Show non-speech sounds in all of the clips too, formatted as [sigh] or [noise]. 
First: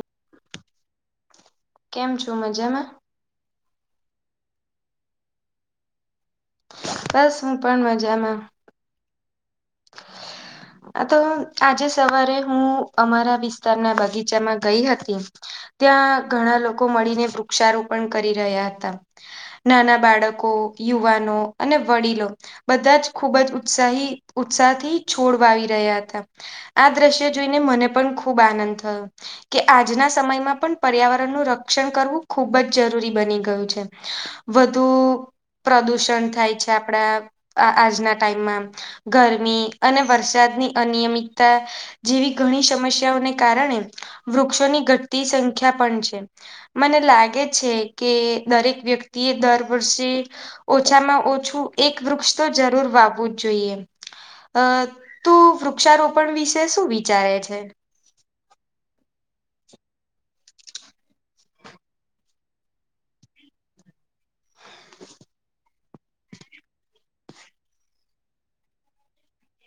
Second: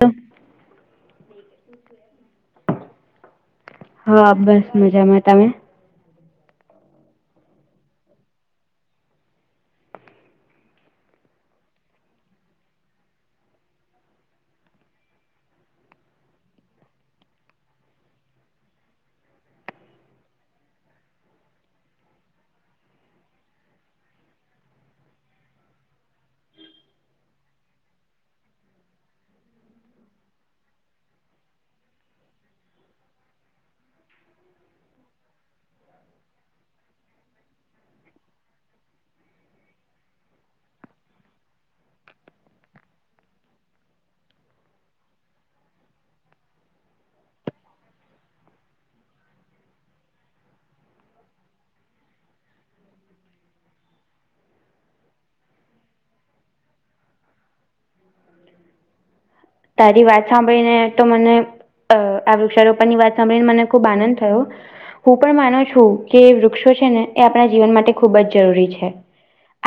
તો કેમ છું મજામાં હા બસ મજામાં. તમે? બસ હું પણ મજા માં. [inaudible] આ તો આજે સવારે હું અમારા વિસ્તારના બગીચામાં ગઈ હતી. ત્યાં ઘણા લોકો મળીને વૃક્ષારોપણ કરી રહ્યા હતા. નાના બાળકો, યુવાનો અને વડીલો બધા જ ખુબ જ ઉત્સાહી ઉત્સાહ થી છોડ વાવી રહ્યા હતા. આ દ્રશ્ય જોઈને મને પણ ખૂબ આનંદ થયો. કે આજના સમયમાં પણ પર્યાવરણનું રક્ષણ કરવું ખૂબ જ જરૂરી બની ગયું છે. વધુ પ્રદુષણ થાય છે આપણા આ આજના ટાઈમમાં. ઘરમી અને વરસાદની અનિયમિતતા જેવી ઘણી સમસ્યાઓને કારણે વૃક્ષોની ઘટતી સંખ્યા પણ છે. મને લાગે છે, કે દરેક વ્યક્તિ એ દર વર્ષે ઓછામાં ઓછું એક વૃક્ષ તો જરૂર વાવવું જ જોઈએ. તું વૃક્ષારોપણ વિશે શું વિચારે છે? તારી વાત સાંભળી ને તો મને આ વૃક્ષારોપણ ની વાત સાંભળી ને મને ખુબ આનંદ થયો. હું પણ માનું છું કે વૃક્ષો છે ને એ આપણા જીવન માટે ખૂબ જ જરૂરી છે.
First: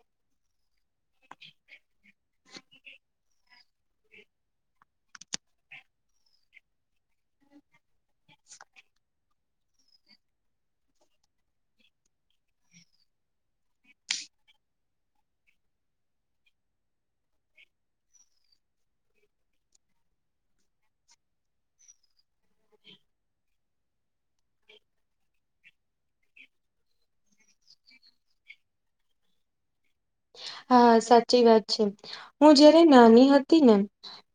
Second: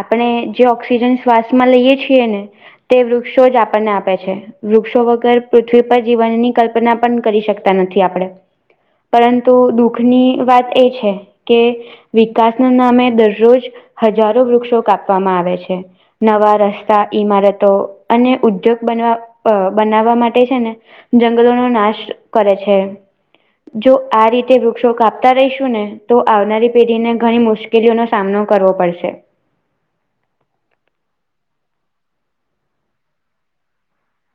આપણે જે ઓક્સિજન શ્વાસ માં લઈએ છીએ ને. તે વૃક્ષો જ આપણને આપે છે. વૃક્ષો વગર પૃથ્વી પર જીવનની કલ્પના પણ કરી શકતા નથી આપણે. પરંતુ દુઃખની વાત એ છે કે વિકાસના નામે દરરોજ હજારો વૃક્ષો કાપવામાં આવે છે. નવા રસ્તા, ઈમારતો અને ઉદ્યોગ બનવા બનાવા માટે છે ને જંગલોનો નાશ કરે છે. જો આ રીતે વૃક્ષો કાપતા રહીશું ને તો આવનારી પેઢી ને ઘણી મુશ્કેલી પડશે. કે જેનો સામનો કરવો પડશે. હા સાચી વાત છે હું જયારે નાની હતી ને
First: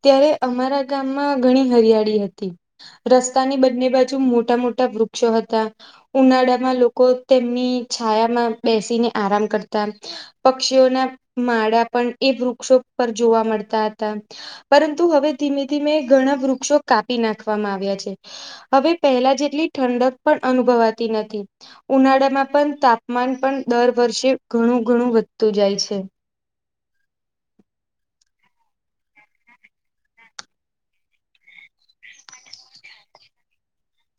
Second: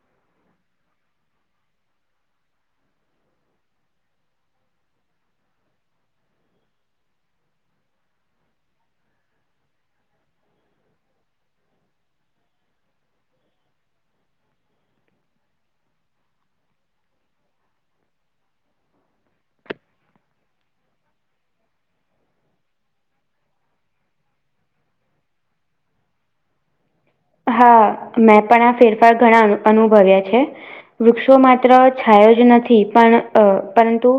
ત્યારે અમારા ગામમાં ઘણી હરિયાળી હતી. રસ્તાની બંને બાજુ મોટા મોટા વૃક્ષો હતા. ઉનાળામાં લોકો તેમની છાયામાં બેસીને આરામ કરતા. પક્ષીઓના માળા પણ એ વૃક્ષો પર જોવા મળતા હતા. પરંતુ હવે ધીમે ધીમે ઘણા વૃક્ષો કાપી નાખવામાં આવ્યા છે. હવે પહેલા જેટલી ઠંડક પણ અનુભવાતી નથી. ઉનાળામાં પણ તાપમાન પણ દર વર્ષે ઘણું ઘણું વધતું જાય છે. હા મેં પણ આ ફેરફાર ઘણા અનુભવ્યા છે. વૃક્ષો માત્ર છાયો જ નથી પણ પરંતુ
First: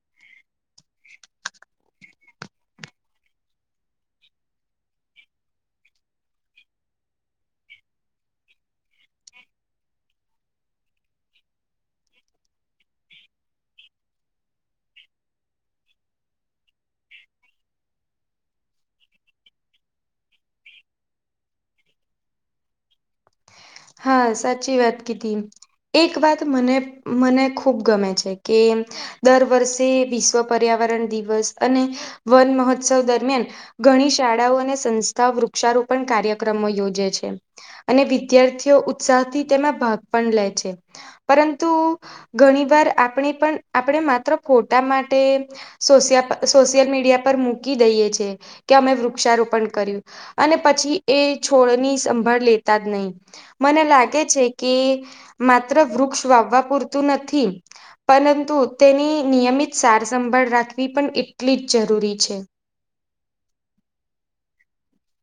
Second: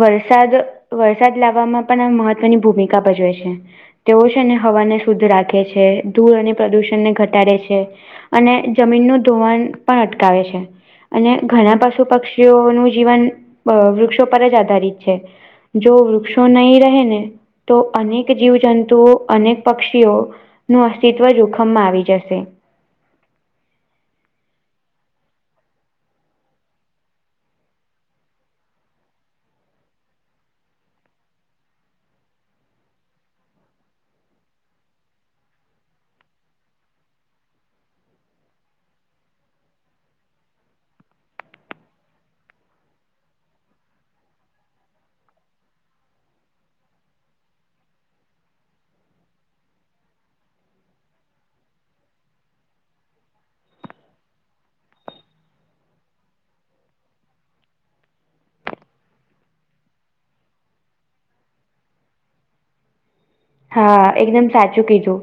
વરસાદ વરસાદ લાવવામાં પણ આ મહત્વની ભૂમિકા ભજવે છે. તેઓ છે ને હવાને શુદ્ધ રાખે છે ધૂળ અને પ્રદૂષણને ઘટ ઘટાડે છે અને જમીનનું ધોવાણ પણ અટકાવે છે. અને ઘણા પશુ પક્ષીઓનું જીવન વૃક્ષો પર જ આધારિત છે. જો વૃક્ષો નહી રહે ને તો અનેક જીવજંતુઓ અનેક પક્ષીઓ નું અસ્તિત્વ જોખમમાં આવી જશે. જશે. હા સાચી વાત કીધી. એક વાત મને મને ખૂબ ગમે છે કે દર વર્ષે વિશ્વ પર્યાવરણ દિવસ અને વન મહોત્સવ દરમિયાન ઘણી શાળાઓ અને સંસ્થાઓ વૃક્ષારોપણ કાર્યક્રમો યોજે છે અને વિદ્યાર્થી ઉત્સાહથી તેમાં પણ લે છે પરંતુ ઘણી વાર આપણે પણ આપણે માત્ર ફોટા માટે સોશિયલ મીડિયા પર મૂકી દઈએ છે કે અમે વૃક્ષારોપણ કર્યું. અને પછી એ છોડની સંભાળ લેતા જ નહીં. મને લાગે છે કે માત્ર વૃક્ષ વાવવા પૂરતું નથી. પરંતુ તેની નિયમિત સારસંભાળ રાખવી પણ એટલી જ જરૂરી છે. હા એકદમ સાચું કીધું.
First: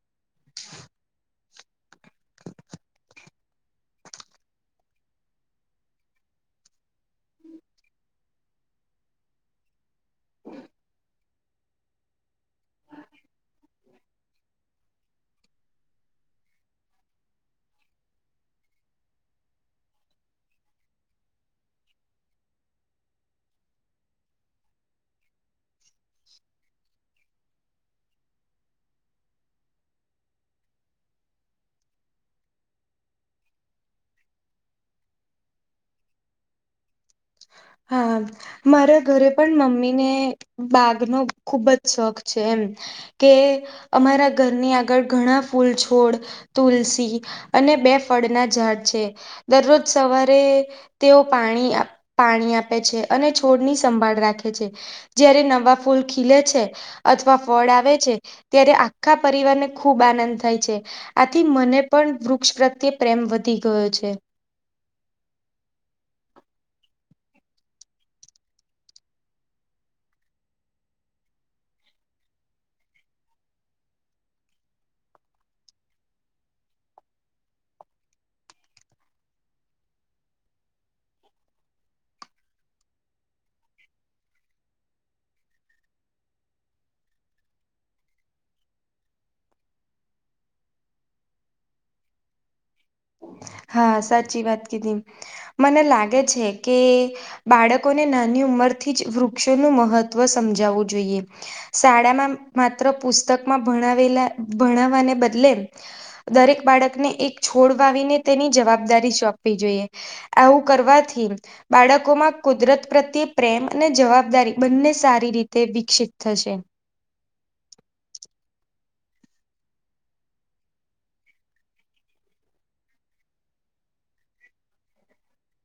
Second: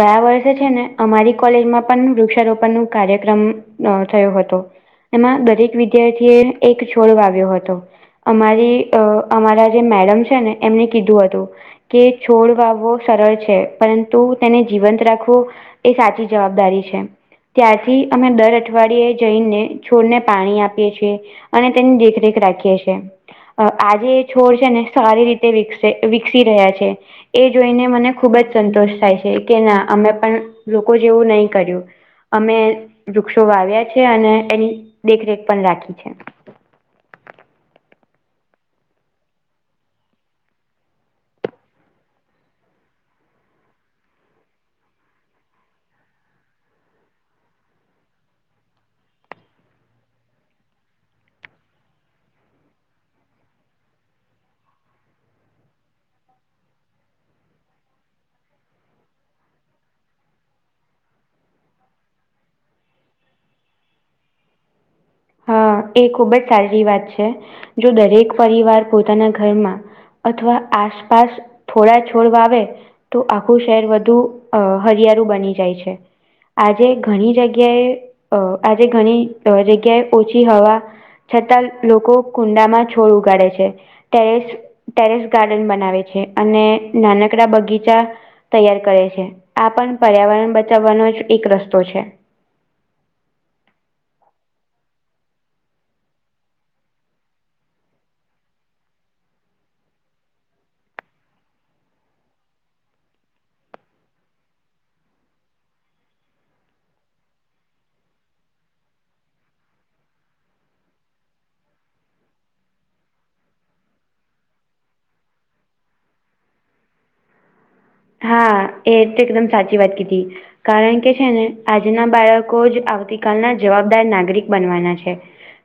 ગયા વર્ષે છે ને અમારી કોલેજમાં પણ વૃક્ષારોપણનું કાર્યક્રમ [unintelligible] થયો હતુ. એમાં દરેક વિદ્યાર્થીએ એક છોડ વાવ્યો હતો. અમારી અ અમારા જે મેડમ છે ને, એમને કીધું હતું કે છોડ. વાવવો સરળ છે. પરંતુ તેને જીવંત રાખવું એ સાચી જવાબદારી છે. ત્યાંથી અમે દર અઠવાડિયે જઈને છોડને પાણી આપીએ છીએ. અને તેની દેખરેખ રાખીએ છીએ. આજે એ છોડ છે ને સારી રીતે વિકશે વિકસી રહ્યા છે. એ જોઈને મને ખૂબ જ સંતોષ થાય છે કે, ના અમે પણ લોકો જેવું નહીં કર્યું. અમે વૃક્ષો વાવ્યા છે અને એની દેખરેખ પણ રાખી છે. હા. મારા ઘરે પણ મમ્મીને બાગનો ખુબ જ શોખ છે એમ. કે અમારા ઘરની આગળ ઘણા ફૂલ, છોડ. તુલસી અને બે ફળના ઝાડ છે. દરરોજ સવારે તેઓ પાણી. પાણી આપે છે. છોડની સંભાળ રાખે છે. જ્યારે નવા ફૂલ ખીલે છે અથવા ફળ આવે છે. ત્યારે આખા પરિવારને ખુબ આનંદ થાય છે. આથી મને પણ વૃક્ષ પ્રત્યે પ્રેમ વધી ગયો છે. હા એ ખુબ જ સારી વાત છે. જો દરેક પરિવાર પોતાના ઘરમાં. અથવા આસપાસ થોડા છોડ વાવે. તો આખું શહેર વધુ અ હરિયાળું બની જાય છે. આજે ઘણી જગ્યાએ. આજે ઘણી જગ્યાએ. ઓછી હવા છતાં લોકો કુંડામાં છોડ ઉગાડે છે. ત્યારે. ટેરેસ ગાર્ડન બનાવે છે. અને નાનકડા બગીચા. તૈયાર કરે છે. આ પણ પર્યાવરણ બચાવવાનો જ એક રસ્તો છે. હા સાચી વાત કીધી મને લાગે છે કે, બાળકોને નાની ઉંમરથી જ વૃક્ષોનું મહત્વ સમજાવવું જોઈએ. શાળામાં માત્ર પુસ્તકમાં ભણાવેલા ભણાવવાને બદલે, દરેક બાળકને એક છોડ વાવીને તેની જવાબદારી સોંપવી જોઈએ. આવું કરવાથી. બાળકોમાં કુદરત પ્રત્યે પ્રેમ અને જવાબદારી બંને સારી રીતે વિકસિત થશે. હા એ તો એકદમ સાચી વાત કીધી. કારણ કે છે ને, આજના બાળકો જ આવતી કલના જવાબદાર નાગરિક બનવાના છે.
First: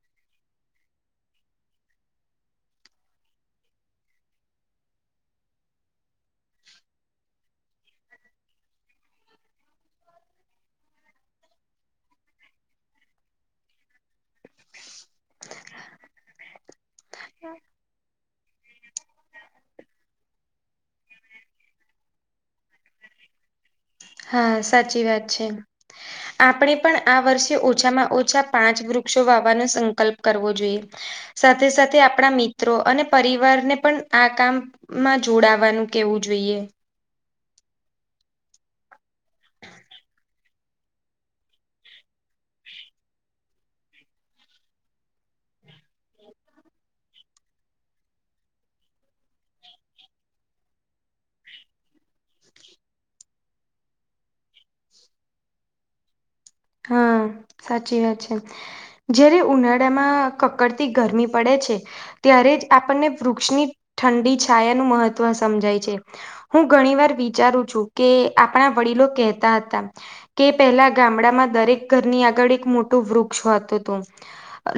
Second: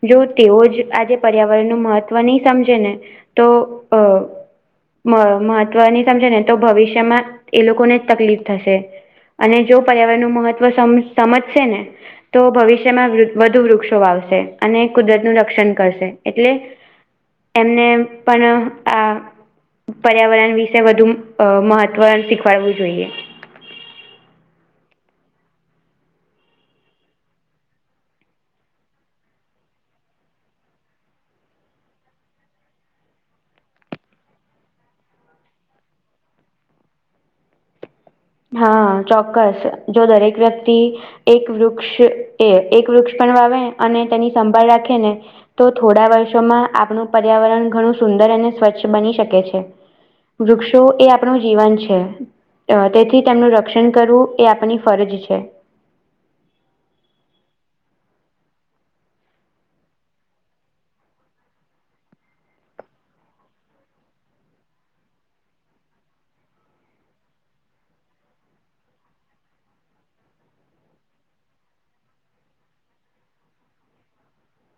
જો તેઓ જ આજે પર્યાવરણનું મહત્ત્વ નહીં સમજે ને તો અ. મહત્વ નહીં સમજે ને તો એ લોકોને જ તકલીફ થશે. અને જો પર્યાવરણનું મહત્વ સમજશે ને, તો ભવિષ્યમાં વધુ વૃક્ષો વાવશે અને કુદરતનું રક્ષણ કરશે એટલે. થ [unintelligible] નેપણ આ પર્યાવરણ વિશે વધુ મહ ત્વ શીખવાડવું જોઈએ. હા સાચી વાત છે. આપણે પણ આ વર્ષે ઓછામાં ઓછા, પાંચ વૃક્ષો વાવાનો સંકલ્પ કરવો જોઈએ. સાથે સાથે આપણા મિત્રો અને પરિવારને પણ આ કામ. માં જોડવાનું કેવું જોઈએ. હા ચોક્કસ જો દરેક વ્યક્તિ. એક વૃક્ષ એ એક વૃક્ષ પણ વાવે અને તેની સંભાળ રાખે ને. તો થોડા વર્ષોમાં આપણું પર્યાવરણ ઘણું સુંદર અને સ્વચ્છ બની શકે છે. વૃક્ષો એ આપણું જીવન છે તે થી તેમનું રક્ષણ કરવું એ આપની ફરજ છે. હા, સાચી વાત છે. જયારે ઉનાળામાં કકડતી ગરમી પડે છે. ત્યારે જ આપણને વૃક્ષની ઠંડી છાયાનું મહત્ત્વ સમજાય છે. હું ઘણી વાર વિચારું છું કે આપણા વડીલો કહેતા હતા. કે પહેલા ગામડામાં દરેક ઘરની આગળ એક મોટું વૃક્ષ હોતું તું.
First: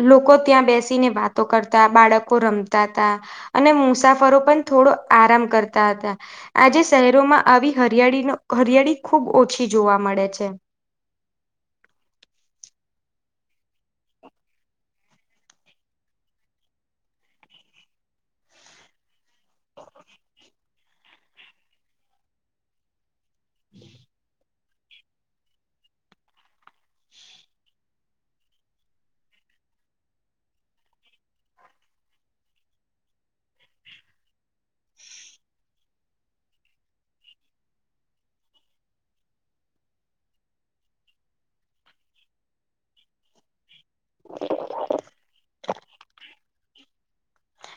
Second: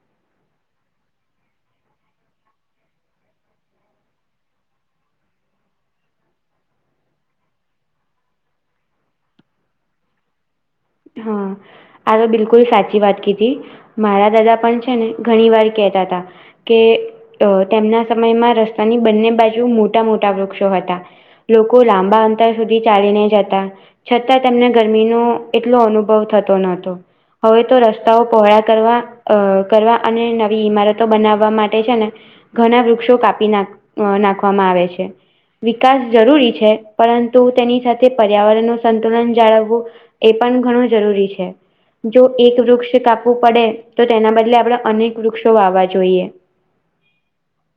લોકો ત્યાં બેસીને વાતો કરતા, બાળકો રમતા હતા. અને મુસાફરો પણ થોડો આરામ કરતા હતા. આજે શહેરોમાં આવી હરિયાળીનો હરિયાળી ખુબ ઓછી જોવા મળે છે. હમ્મ. આ તો બિલકુલ સાચી વાત કીધી મારા દાદા પણ છે ને ઘણી વાર કેહેતા હતા. કે તેમના સમયમાં રસ્તાની બંને બાજુ મોટા મોટા વૃક્ષો હતા. લોકો લાંબા અંતર સુધી ચાલીને જતા છતાં તેમને ગરમીનો એ ટલો અનુભવ થતો નતો. હવે તો રસ્તાઓ પહોળા કરવા અ કરવા અને નવી ઈમારતો બનાવવા માટે છે ને ઘણા વૃક્ષો કાપી નાખ નાખવામાં આવે છે. વિકાસ જરૂરી છે પરંતુ તેની સાથે પર્યાવરણ નું સંતુલન જાળવવું એ પણ ઘણું જરૂરી છે. જો એક વૃક્ષ કાપવું પડે તો તેના બદલે આપણે અનેક વૃક્ષો વાવા જોઈએ.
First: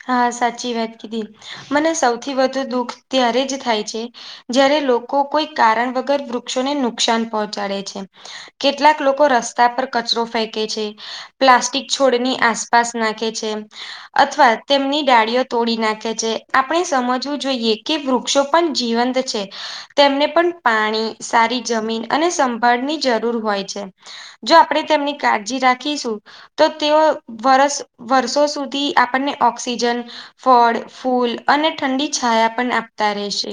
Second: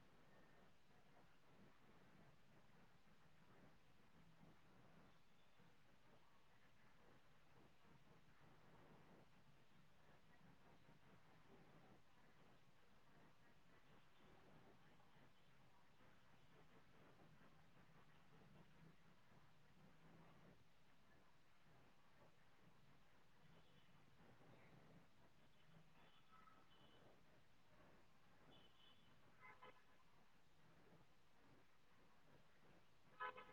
હા સાચી વાત કીધી મને સૌથી વધુ દુઃખ ત્યારે જ થાય છે. જયારે લોકો કોઈ કારણ વગર વૃક્ષોને નુકસાન પહોંચાડે છે. કેટલાક લોકો રસ્તા પર કચરો ફેંકે છે. પ્લાસ્ટિક છોડની આસપાસ નાખે છે અથવા તેમની ડાળીઓ તોડી નાખે છે, આપણે સમજવું જોઈએ કે વૃક્ષો પણ જીવંત છે. તેમને પણ પાણી, સારી જમીન અને સંભાળની જરૂર હોય છે. જો આપણે તેમની કાળજી રાખીશું તો તેઓ વરસ વર્ષો સુધી આપણને ઓક્સિજન, ફળ, ફૂલ, અને ઠંડી છાયા પણ આપતા રહેશે.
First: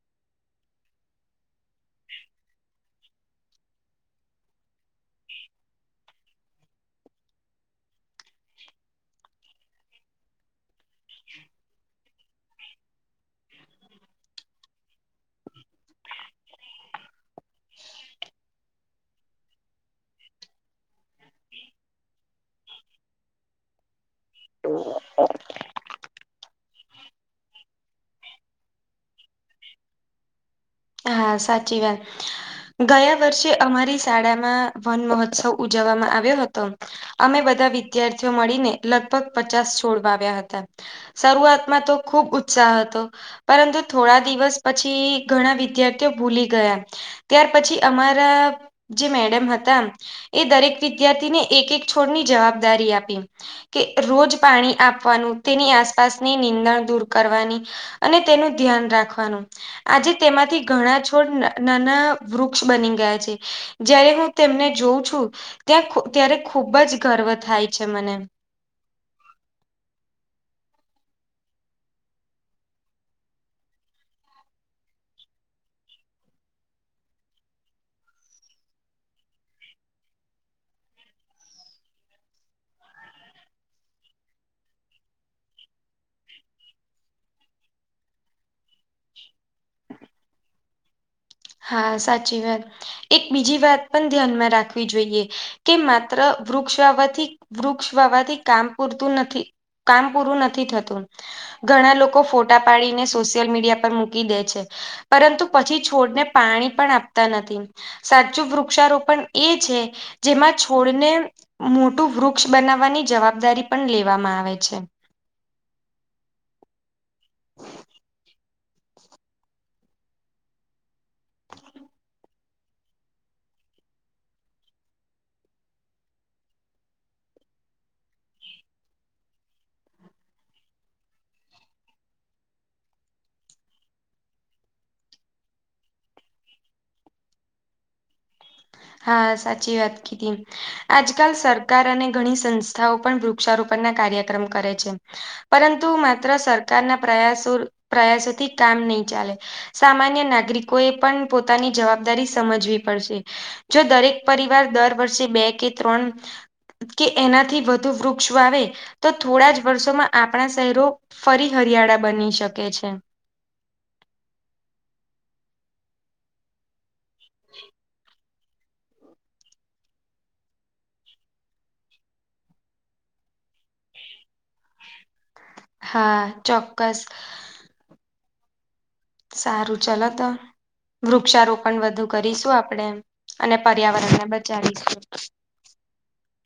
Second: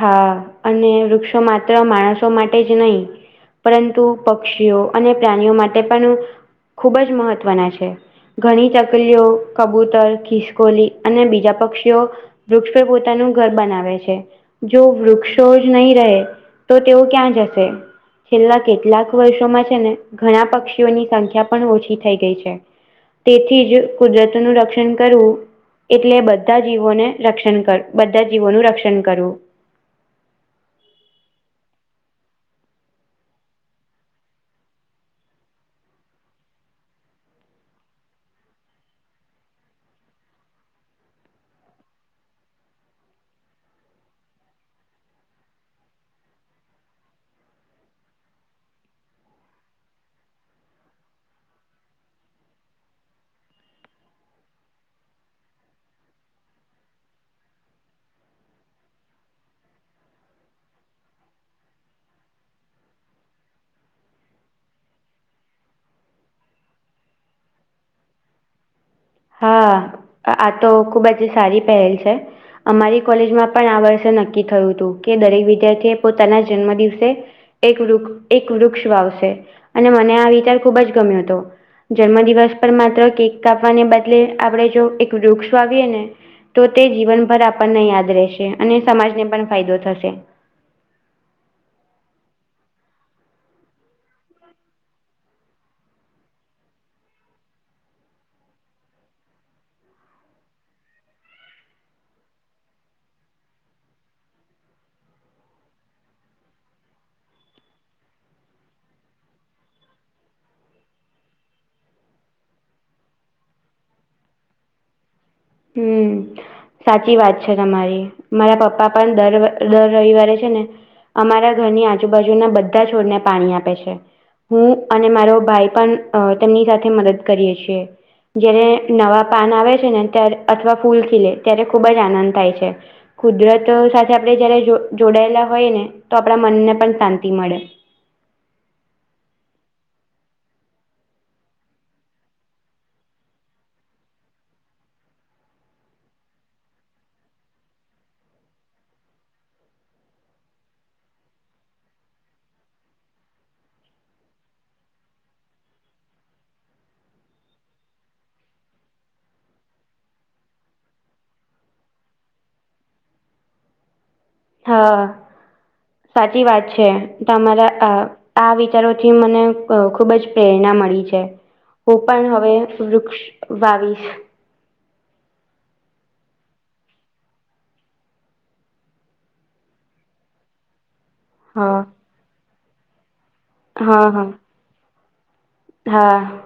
હા અને વૃક્ષો માત્ર માણસો માટે જ નહીં. પરંતુ પક્ષીઓ અને પ્રાણીઓ માટે પણ ખુબ જ મહત્વના છે. ઘણી ચકલીઓ, કબૂતર, ખિસકોલી અને બીજા પક્ષીઓ વૃક્ષો પોતાનું ઘર બનાવે છે. જો વૃક્ષો જ નહીં રહે તો તેઓ ક્યાં જશે? છેલ્લા કેટલાક વર્ષોમાં છે ને ઘણા પક્ષીઓની સંખ્યા પણ ઓછી થઈ ગઈ છે. તેથી જ કુદરતોનું રક્ષણ કરવું એટલે બધા જીવોને રક્ષણ કર બધા જીવોનું રક્ષણ કરવું. હા સાચી વાત. ગયા વર્ષે અમારી શાળામાં વન મહોત્સવ ઉજવવામાં આવ્યો હતો. અમે બધા વિદ્યાર્થીઓ મળીને લગભગ પચાસ છોડ વાવ્યા હતા. શરૂઆતમાં તો ખુબ ઉત્સાહ હતો, પરંતુ થોડા દિવસ પછી ઘણા વિ વિદ્યાર્થીઓ ભૂલી ગયા. ત્યાર પછી અમારા જે મેડમ હતા. એ દરેક વિદ્યાર્થીને એક-એક છોડની જવાબદારી આપી. કે રોજ પાણી આપવાનું, તેની આસપાસની નિંદણ દૂર કરવાની અને તેનું ધ્યાન રાખવાનું. આજે તેમાંથી ઘણા છોડ ન નાના વૃક્ષ બની ગયા છે. જ્યારે હું તેમને જોઉં છું. ત્યાં ત્યારે ખુબ જ ગર્વ થાય છે મને. હા, આ આટો ખૂબ સારી પહેલ છે. અમારી કોલેજમાં પણ આ વર્ષે નક્કી થયું તું કે, દરેક વિદ્યાર્થી એ પોતાના જન્મ દિવસે એક વૃક એક વૃક્ષ વાવશે અને મને આ વિચાર ખૂબ જ ગમ્યો તો. જન્મ દિવસ પર માત્ર કેક કાપવાને બદલે આપડે જો એક વૃક્ષો વાવીએ ને. તો તે જીવનભર આપણને યાદ રેશે અને સમાજને પણ ફાયદો થશે. હા, સાચી વાત. એક બીજી વાત પણ ધ્યાનમાં રાખવી જોઈએ. કે માત્ર વૃક્ષ વાવાથી, વૃક્ષ વાવાથી કામ પૂરતું નથી. કામ પૂરુ નથી થતું. ઘણા લોકો ફોટા પાડીને સોસિયલ મીડિયા પર મૂકી દે છે. પરંતુ પછી છોડને પાણી પણ આપતા નથી. સાચું વૃક્ષારોપણ એ છે. જેમાં છોડને મોટું વૃક્ષ બનાવવાની જવાબદારી પણ લેવામાં આવે છે. હમ્મ. સાચી વાત છે, તમારી. મારા પપ્પા પણ દર વર દર રવિવારે છે ને અમારા ઘરની આજુબાજુના બધા છોડને પાણી આપે છે. હું અને મારો ભાઈ પણ અ તેમની સાથે મદદ કરીએ છીએ. જ્યારે નવા પાન આવે છે ને ત્યાર અથવા ફૂલ ખીલે, ત્યારે ખુબ જ આનંદ થાય છે. કુદરતો સાથે આપડે જયારે જો જોડાયેલા હોયે ને, તો આપડા મનને પણ શાંતિ મળે. હા, સાચી વાત કીધી. આજકાલ સરકાર અને ઘણી સંસ્થાઓ પણ વૃક્ષારોપણ ના કાર્યક્રમ કરે છે. પરંતુ માત્ર સરકારના પ્રયાસો પ્રયાસોથી કામ નઈ ચાલે. સામાન્ય નાગરિકો એ પણ પોતાની જવાબદારી સમજવી પડશે. જો દરેક પરિવાર દર વર્ષે બે કે ત્રણ કે એનાથી વધુ વૃક્ષ વાવે, તો થોડા જ વર્ષોમાં આપણા સહેરો ફરી હરિયાળા બની શકે છે. હા, સાચી વાત છે, તમારા આ આ વિચારોથી મને અ ખુબ જ પ્રેરણા મળી છે. હું પણ હવે વૃક્ષ વાવીસ. હા, ચોક્કસ. સારુ, ચલો ત. વૃક્ષારોપણ હા વધુ કરીસું આપડે. અને હા પર્યાવરણ ને હા બચાવીસુ. હા.